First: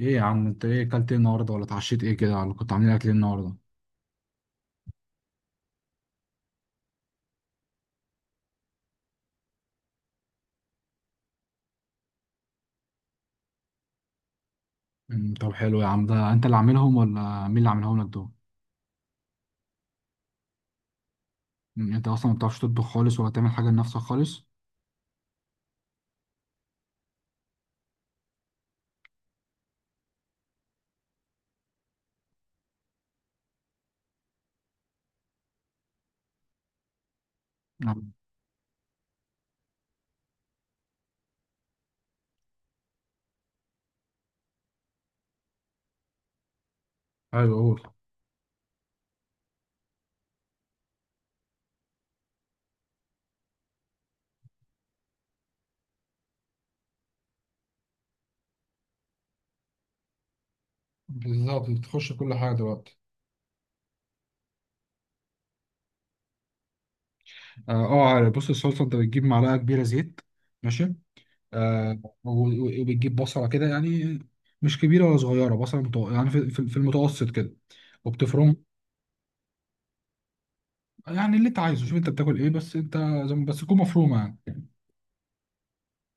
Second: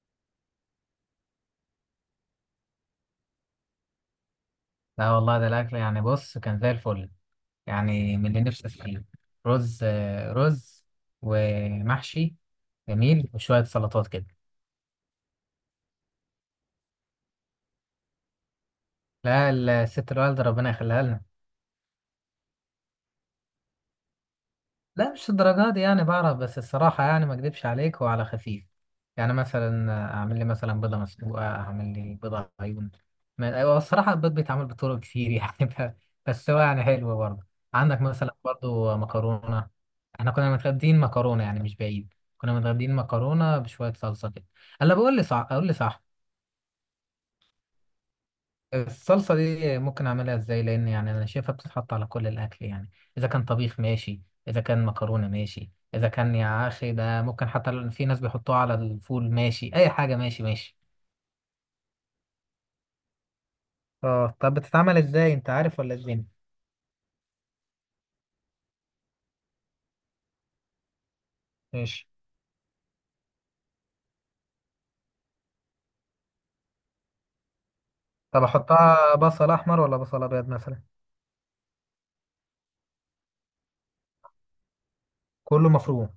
ايه يا عم انت ايه اكلت ايه النهارده ولا اتعشيت ايه كده ولا كنت عاملين اكل ايه النهارده؟ لا والله، ده الأكل يعني بص كان زي الفل. يعني من اللي نفسي فيه. رز، رز ومحشي جميل وشوية سلطات كده. طب حلو يا عم، ده انت اللي عاملهم ولا مين اللي عاملهم لك دول؟ لا، الست الوالدة ربنا يخليها لنا. انت اصلا ما بتعرفش تطبخ خالص ولا تعمل حاجه لنفسك خالص؟ لا مش الدرجات دي، يعني بعرف بس الصراحة يعني ما اكدبش عليك هو على خفيف. يعني مثلا اعمل لي مثلا بيضة مسلوقة، اعمل لي بيضة عيون. هو الصراحة البيض بيتعمل بطرق كتير يعني بس هو يعني حلو برضه. عندك نعم. مثلا برضه مكرونة. احنا كنا متغدين مكرونة، يعني مش بعيد كنا متغدين مكرونة بشوية صلصة كده. هلا بقول لي صح، اقول لي صح. ايوه، قول. الصلصة دي ممكن أعملها إزاي؟ لأن يعني أنا شايفها بتتحط على كل الأكل يعني. إذا كان طبيخ ماشي، إذا كان مكرونة ماشي، إذا كان يا أخي ده ممكن حتى في ناس بيحطوها على الفول ماشي، أي حاجة ماشي ماشي. بالظبط، بتخش كل حاجة دلوقتي. اه طب بتتعمل إزاي، أنت عارف ولا إزاي؟ اه، آه، عارف. بص، الصلصه انت بتجيب معلقه كبيره زيت. ماشي. آه ماشي. و- و- وبتجيب بصله كده يعني، مش كبيره ولا صغيره، بصله يعني في المتوسط كده، طب وبتفرم. أحطها بصل أحمر ولا بصل أبيض مثلا؟ يعني اللي انت عايزه، شوف انت بتاكل ايه بس انت. زي ما- بس تكون مفرومه يعني. كله مفروم.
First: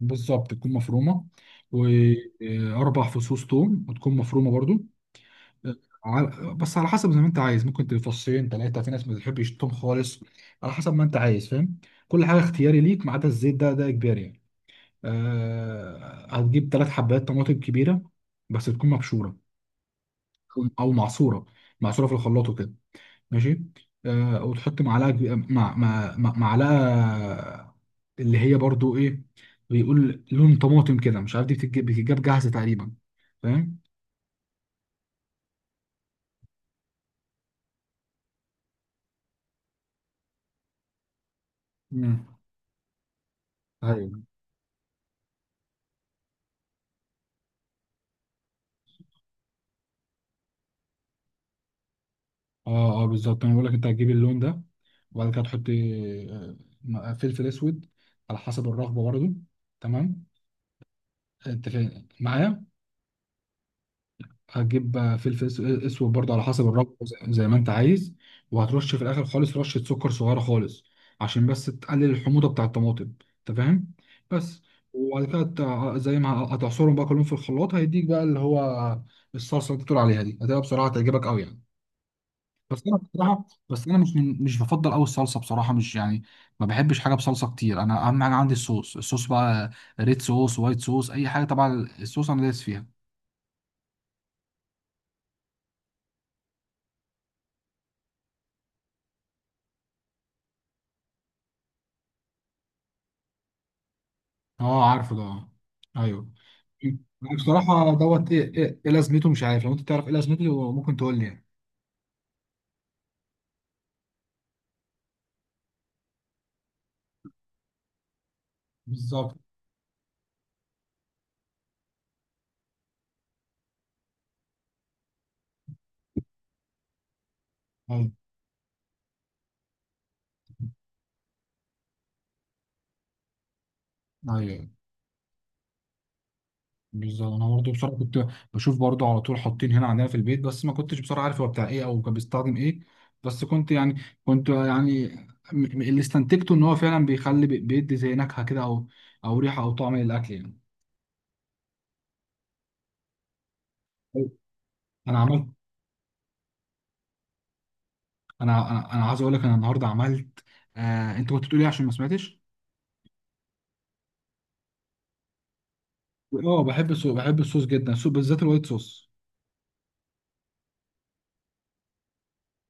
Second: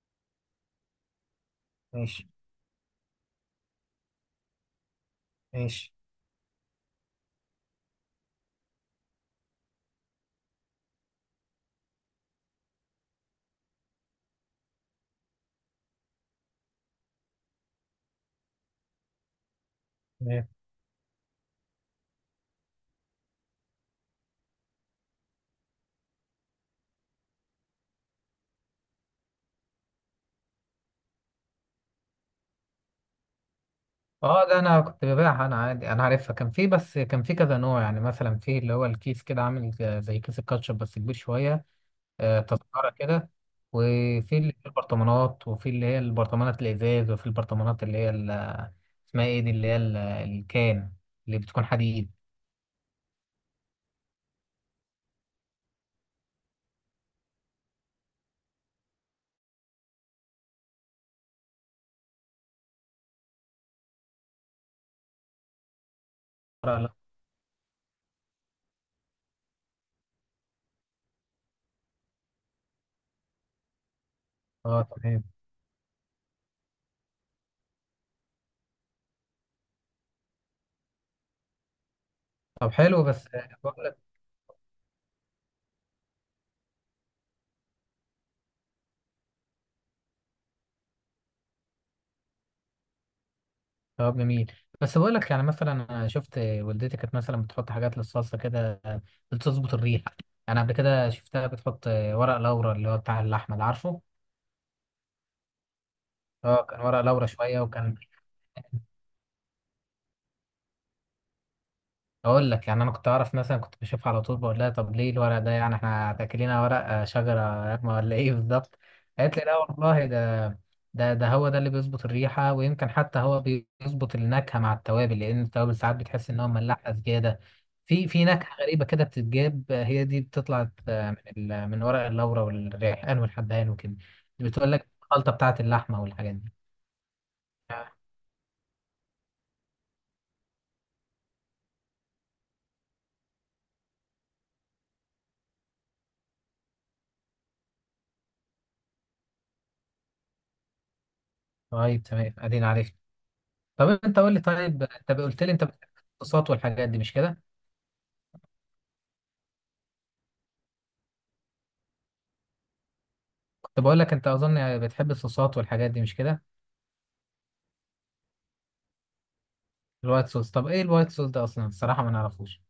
بالظبط تكون مفرومه. ماشي و4 فصوص ثوم، وتكون مفرومه برضو. آه، ماشي. بس على حسب زي ما انت عايز، ممكن تفصين 3، في ناس ما بتحبش الثوم خالص. على حسب ما انت عايز، فاهم. كل حاجه اختياري ليك، ما عدا الزيت، ده اجباري يعني. هتجيب 3 حبات طماطم كبيره، بس تكون مبشوره تمام. او معصوره، معصوره في الخلاط وكده. ماشي. وتحط معلقه معلقه، اللي هي برضو ايه، بيقول لون طماطم كده، مش عارف، دي بتتجاب جاهزه تقريبا. فاهم. اه ده انا كنت ببيعها انا عادي، انا عارفها، كان في كذا نوع، يعني مثلا في اللي هو الكيس كده عامل زي كيس الكاتشب بس كبير شويه. مم. تذكرة كده. ايوه. وفي اللي في البرطمانات، وفي اللي هي البرطمانات الإزاز، وفي البرطمانات اللي هي اسمها إيه دي اللي هي الكان، اللي بتكون حديد. اه اه، بالظبط انا بقول لك انت هتجيب اللون ده، وبعد كده تحط فلفل اسود، على حسب الرغبه برضو. تمام. انت فاهم معايا. هتجيب اسود برضه على حسب لا لا. الرغبه، زي ما انت عايز. وهترش في الاخر خالص رشه سكر صغيره خالص، عشان بس تقلل الحموضه بتاع الطماطم. انت فاهم. بس. اه وبعد تمام. كده زي ما، هتعصرهم بقى كلهم في الخلاط، هيديك بقى اللي هو الصلصه اللي انت بتقول عليها دي، هتبقى بصراحه تعجبك قوي يعني. طب بس انا حلو، بس بصراحه، بقول بس انا لك. مش بفضل قوي الصلصه بصراحه، مش يعني، ما بحبش حاجه بصلصه كتير، انا اهم حاجه عندي الصوص، الصوص بقى، ريد صوص، وايت صوص، اي حاجه، طبعا الصوص انا دايس فيها. طب جميل، بس بقول لك يعني مثلا أنا شفت والدتي كانت مثلا بتحط حاجات للصلصة كده، بتظبط الريحة. أنا قبل كده شفتها بتحط ورق لورا، اللي هو بتاع اللحمة اللي عارفه. اه عارفه ده، اه. ايوه. اه كان ورق لورا أنا شوية، بصراحه وكان. دوت ايه ايه إيه لازمته، مش عارف، لو انت تعرف ايه لازمته ممكن تقول لي يعني. اقول لك، يعني انا كنت اعرف، مثلا كنت بشوفها على طول بقول لها طب ليه الورق ده، يعني احنا تاكلينها ورق، شجره راكمه ولا ايه بالظبط؟ بالظبط. قالت لي لا والله، ده ده هو ده اللي بيظبط الريحه، ويمكن حتى هو بيظبط النكهه مع التوابل، لان التوابل ساعات بتحس ان هو ملاحه زياده، في ايوه، في نكهه غريبه كده بتتجاب، هي دي بتطلع من من ورق اللورا والريحان والحبهان وكده. ايوه. بتقول لك الخلطه بتاعه اللحمه والحاجات دي. بالظبط انا برضه آه، بصراحه كنت بشوف برضه على طول حاطين هنا عندنا في البيت، بس ما كنتش بصراحه عارف هو بتاع ايه او كان بيستخدم ايه. بس كنت يعني اللي استنتجته ان هو فعلا بيخلي بيدي زي نكهه كده، او ريحه او طعم للاكل يعني. طيب تمام ادينا عارف. طب انت قول لي، طيب انت انا قلت عملت. لي انت بتحب الصوصات والحاجات دي مش كده. انا انا أنا عايز اقول لك انا النهارده عملت. انت كنت بتقول ايه عشان ما سمعتش. كنت بقول لك انت اظن بتحب الصوصات والحاجات دي مش كده. اه، بحب الصوص، بحب الصوص جدا، الصوص بالذات الوايت صوص. الوايت صوص، طب ايه الوايت صوص ده اصلا؟ الصراحه ما نعرفوش.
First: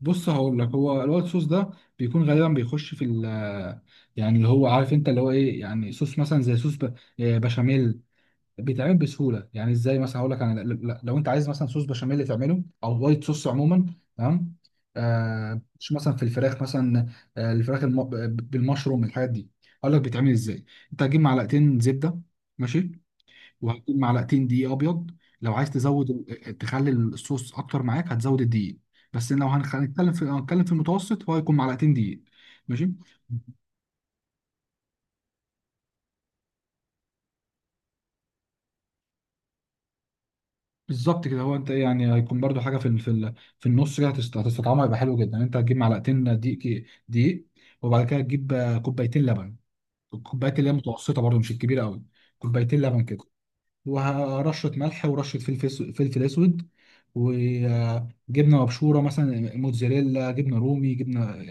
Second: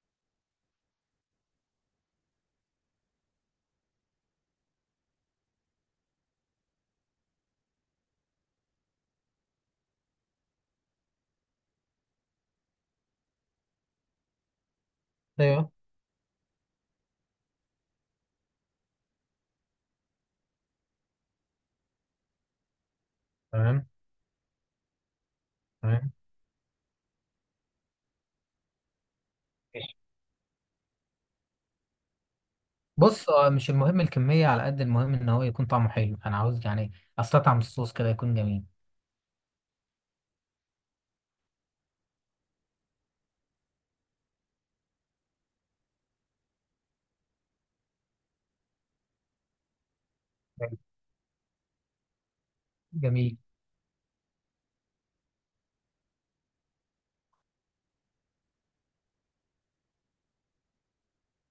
بص هقول لك، هو الوايت صوص ده بيكون غالبا بيخش في ال، يعني اللي هو، عارف انت اللي هو ايه، يعني صوص مثلا زي صوص بشاميل. بيتعمل بسهوله، يعني ازاي مثلا هقول لك انا، لو انت عايز مثلا صوص بشاميل تعمله او وايت صوص عموما. تمام. ايوه. مش مثلا في الفراخ مثلا، الفراخ بالمشروم الحاجات دي. هقول لك بيتعمل ازاي. انت هتجيب معلقتين زبده. ماشي. تمام. وهتكون معلقتين دقيق ابيض. لو عايز تزود تمام. تخلي الصوص اكتر معاك، هتزود الدقيق. بس لو ماشي. هنتكلم في المتوسط، هو هيكون معلقتين دقيق. ماشي. بص اه، مش المهم الكميه على قد المهم ان هو يكون طعمه حلو، انا عاوز يعني استطعم الصوص كده يكون جميل. بالظبط كده، هو انت إيه يعني، هيكون برضو حاجه في النص كده، هتستطعمها، هيبقى حلو جدا. انت هتجيب معلقتين دقيق. وبعد كده تجيب كوبايتين لبن. الكوبايات اللي هي جميل. متوسطه برضو، مش الكبيره قوي. كوبايتين لبن كده. جميل. ورشة ملح، ورشة فلفل أسود. وجبنة مبشورة مثلا، موتزاريلا، جبنة رومي، جبنة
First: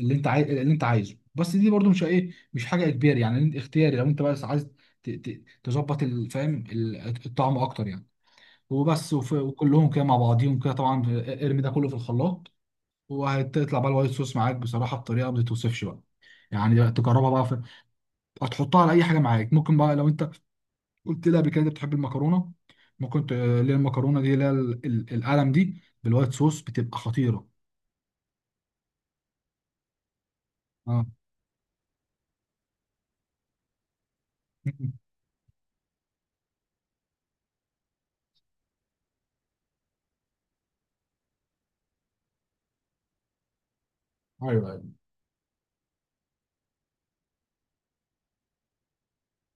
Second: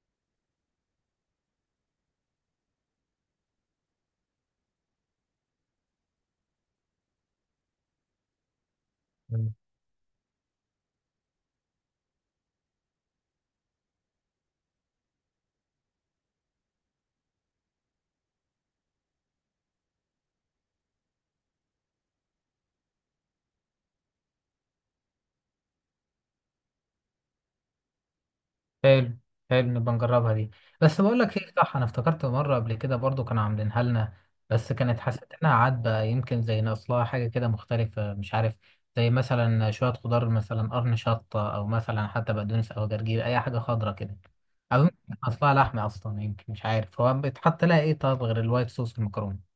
اللي أنت عايز، اللي أنت عايزه. بس دي برضو مش إيه، مش حاجة إجباري يعني، أنت اختياري، لو أنت بس عايز تظبط فاهم الطعم أكتر يعني. وبس، وكلهم كده مع بعضيهم كده طبعا، ارمي ده كله في الخلاط، وهتطلع بقى الوايت صوص معاك بصراحة بطريقة ما تتوصفش بقى. يعني تجربها بقى في. هتحطها على اي حاجه معاك. ممكن بقى لو انت قلت لها قبل كده انت بتحب المكرونه، ما كنت، اللي هي المكرونه دي، اللي هي القلم دي، بالوايت صوص بتبقى خطيره. حلو. حلو، نبقى نجربها دي. بس اه، بقول لك ايه، صح، انا افتكرت مره قبل كده برضو كانوا عاملينها لنا، بس كانت حسيت انها عدبه، يمكن زي ناقص لها حاجه كده مختلفه مش عارف، زي مثلا شويه خضار، مثلا قرن شطه، او مثلا حتى بقدونس او جرجير، اي حاجه خضرا كده. او ايوه. يمكن ناقص لها لحمه اصلا، يمكن مش عارف هو بيتحط لها ايه، طب غير الوايت صوص المكرونه؟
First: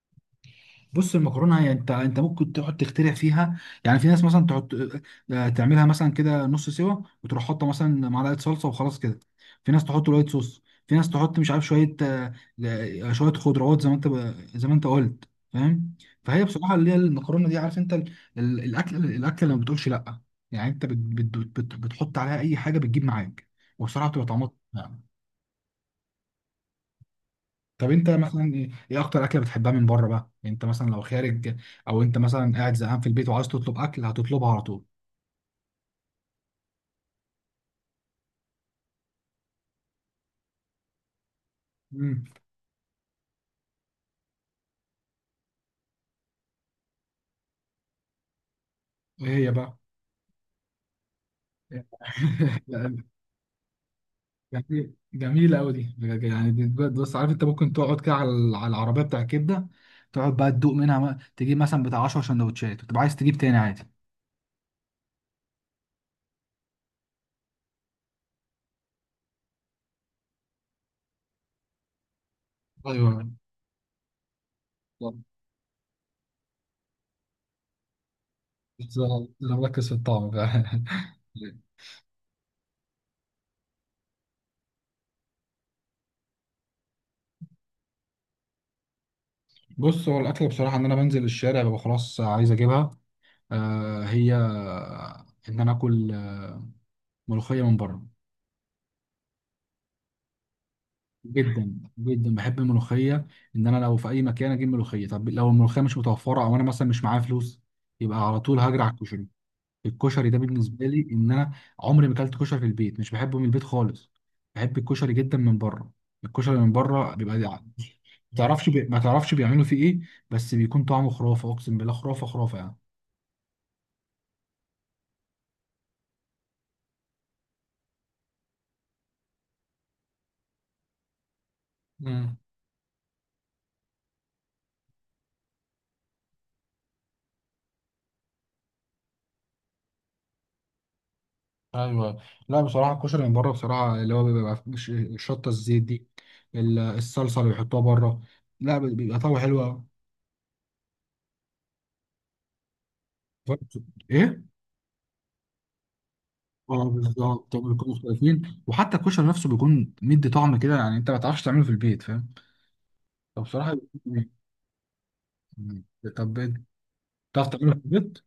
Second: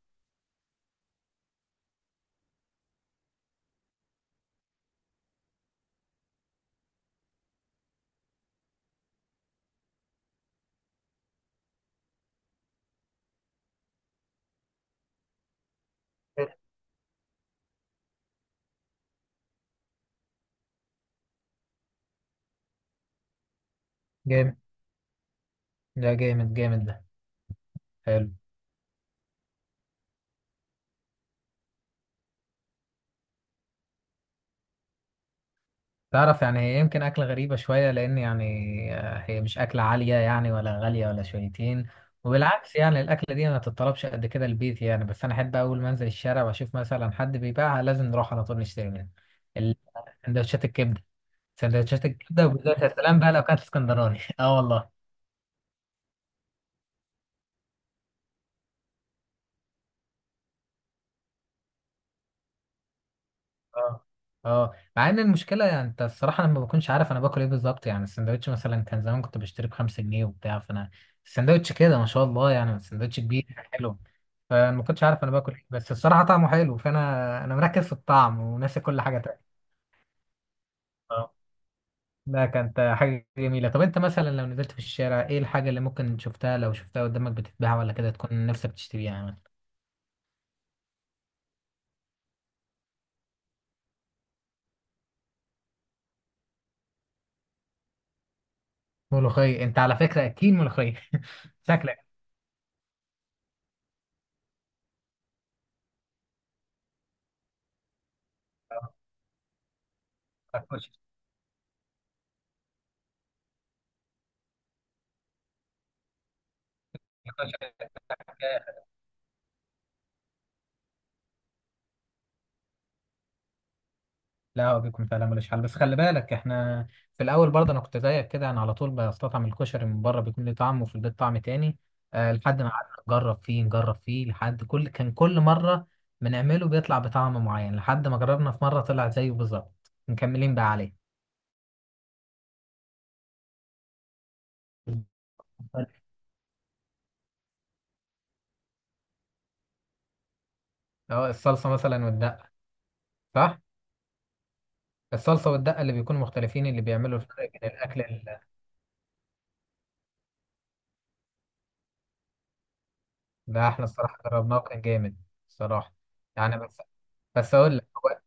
بص، المكرونه يعني انت ممكن تقعد تخترع فيها. يعني في ناس مثلا تحط تعملها مثلا كده نص سوا، وتروح حاطه مثلا معلقه صلصه وخلاص كده. في ناس تحط وايت صوص، في ناس تحط، مش عارف، شويه شويه خضروات، زي ما انت قلت. فاهم. فهي حلو. بصراحه اللي هي المكرونه دي، عارف انت الاكل اللي ما بتقولش لا، يعني انت بت- بت- بت- بت بتحط عليها اي حاجه بتجيب معاك، وبصراحه بتبقى طعمها. جامد، ده جامد جامد ده. طب انت حلو. مثلا ايه اكتر اكله بتحبها من بره بقى، يعني انت مثلا لو خارج، او انت مثلا قاعد زهقان في البيت وعايز تطلب اكل، هتطلبها على طول. تعرف يعني هي يمكن أكلة غريبة شوية، لأن يعني هي مش أكلة عالية يعني، ولا غالية ولا شويتين. امم وبالعكس يعني الأكلة دي ما تتطلبش قد كده البيت يعني، بس أنا أحب أول ما أنزل الشارع وأشوف مثلا حد بيبيعها لازم نروح على طول نشتري منها. ايه هي بقى؟ ال- سندوتشات الكبدة. سندوتشات الكبدة، وبالذات يا لا، سلام بقى لو كانت اسكندراني أه والله. جميله قوي دي بجد، يعني دي بجد. بص عارف انت ممكن تقعد كده على العربيه بتاع الكبده، تقعد بقى تدوق منها بقى، تجيب مثلا بتاع 10 سندوتشات، وتبقى عايز تجيب تاني عادي. اه. اه مع ان المشكله، يعني انت الصراحه انا ما بكونش عارف انا باكل ايه بالظبط، يعني السندوتش مثلا كان زمان كنت بشتري ب5 جنيه وبتاع، فانا السندوتش كده ما شاء الله يعني، السندوتش ايوه، كبير حلو، فانا ما كنتش بالظبط. عارف انا باكل ايه، بس الصراحه طعمه حلو، فانا انا مركز في الطعم وناسي بس كل حاجه انا تانية. مركز في الطعم بقى. اه، ده كانت حاجه جميله. طب انت مثلا لو نزلت في الشارع، ايه الحاجه اللي ممكن شفتها لو شفتها قدامك بتتباع ولا كده تكون نفسك تشتريها يعني؟ بص، هو الاكل بصراحه، ان انا بنزل الشارع، ببقى خلاص عايز اجيبها. هي ان انا اكل ملوخيه من بره. ملوخيه، انت على فكره اكيد ملوخيه جدا شكلك. جدا بحب الملوخيه. ان انا لو في اي مكان اجيب ملوخيه. طب لو الملوخيه مش متوفره، او انا مثلا مش معايا فلوس، يبقى على طول هجري على الكشري. الكشري ده بالنسبه هتخش- لي، ان انا عمري ما اكلت كشري في البيت، مش بحبه من البيت خالص، بحب الكشري جدا من بره. الكشري من بره بيبقى هتخش. ما تعرفش بيعملوا فيه ايه، بس بيكون طعمه خرافه، اقسم بالله، خرافه خرافه. لا هو بيكون فعلا ملوش حل، بس خلي بالك احنا في الاول برضه انا كنت زيك كده، انا على طول بستطعم الكشري من بره بيكون ليه طعم وفي البيت طعم تاني. أه يعني. لحد ما قعدنا نجرب فيه، لحد كل مره بنعمله بيطلع بطعم معين، لحد ما جربنا في مره طلع زيه بالظبط، مكملين بقى عليه. ايوه. لا بصراحه، الكشري من بره بصراحه اللي هو بيبقى شطه الزيت دي، الصلصه اللي بيحطوها بره، لا بيبقى طعمه حلو أوي. اه الصلصه مثلا والدقه، صح. فرق- ايه. الصلصه والدقه اللي بيكونوا مختلفين، اللي اه بيعملوا الفرق بالظبط، بين بيكونوا الاكل مختلفين، وحتى الكشري نفسه بيكون مدي طعم كده، يعني انت ما تعرفش تعمله في البيت فاهم. ده فبصراحه احنا الصراحه بيكون. جربناه وكان جامد الصراحه. طب إيه؟ يعني بس. بتعرف تعمله اقول في لك، البيت. هو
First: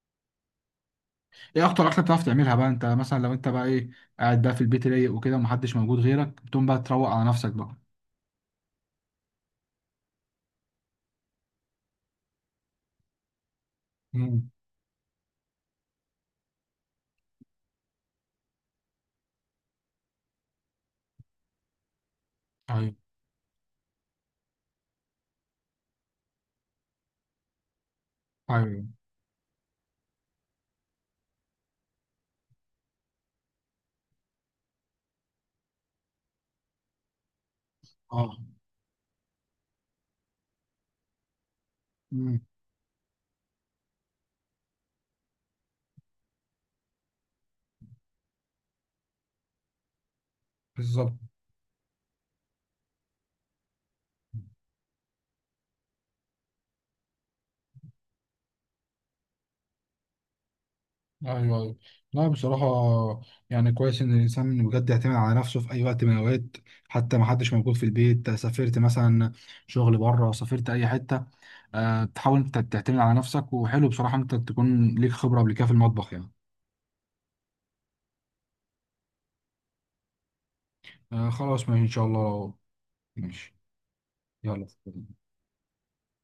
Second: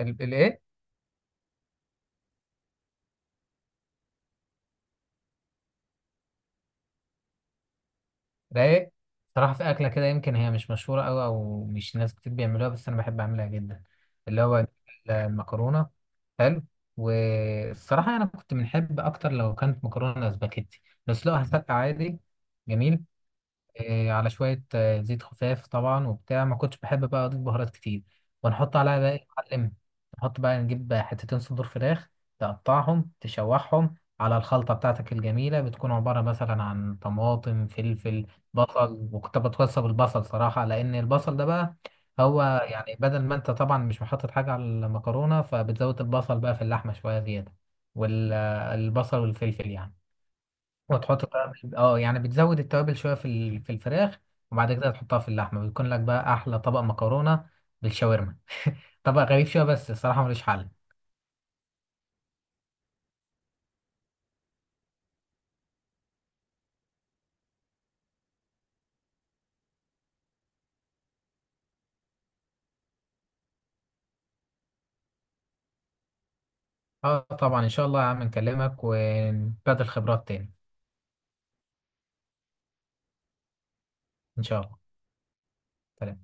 الايه. ايه اكتر اكله بتعرف تعملها بقى، انت مثلا لو انت بقى قاعد بقى في البيت رايق وكده، ومحدش موجود غيرك، بتقوم بقى تروق على نفسك بقى. رايق. صراحة في أكلة كده يمكن هي مش مشهورة أوي، أو مش ناس كتير بيعملوها، بس أنا بحب أعملها جدا. اللي امم هو المكرونة. حلو. والصراحة أنا كنت بنحب أكتر لو كانت مكرونة سباكيتي، بس لو هسلق عادي. ايوه، جميل. إيه، على شوية زيت خفاف طبعا وبتاع، ما كنتش بحب بقى أضيف بهارات كتير. ونحط ايوه، عليها بقى إيه يا معلم، نحط بقى، نجيب بقى حتتين صدور فراخ، تقطعهم تشوحهم على الخلطة بتاعتك الجميلة، بتكون عبارة مثلا عن طماطم، فلفل، اه، بصل. وكنت بتوصى بالبصل صراحة، لأن البصل ده بقى امم هو يعني بدل ما أنت طبعا مش محطط حاجة على المكرونة، فبتزود البصل بقى في اللحمة شوية زيادة، والبصل والفلفل يعني. بالظبط، وتحط توابل، اه يعني بتزود التوابل شويه في في الفراخ، وبعد كده تحطها في اللحمه، بيكون لك بقى احلى طبق مكرونه بالشاورما. طبق غريب شويه بس الصراحه ملوش حل. ايوه، ايوه. لا بصراحه، يعني كويس ان الانسان بجد يعتمد على نفسه في اي وقت من الاوقات. حتى ما حدش موجود في البيت، سافرت مثلا، شغل بره، سافرت اي حته. أه تحاول انت تعتمد على نفسك، وحلو بصراحه انت تكون ليك خبره قبل كده في المطبخ يعني. اه طبعا ان شاء الله يا عم، نكلمك ونبادل خبرات تاني. أه خلاص، ماشي ان شاء الله. ماشي. ان شاء يلا. الله. سلام.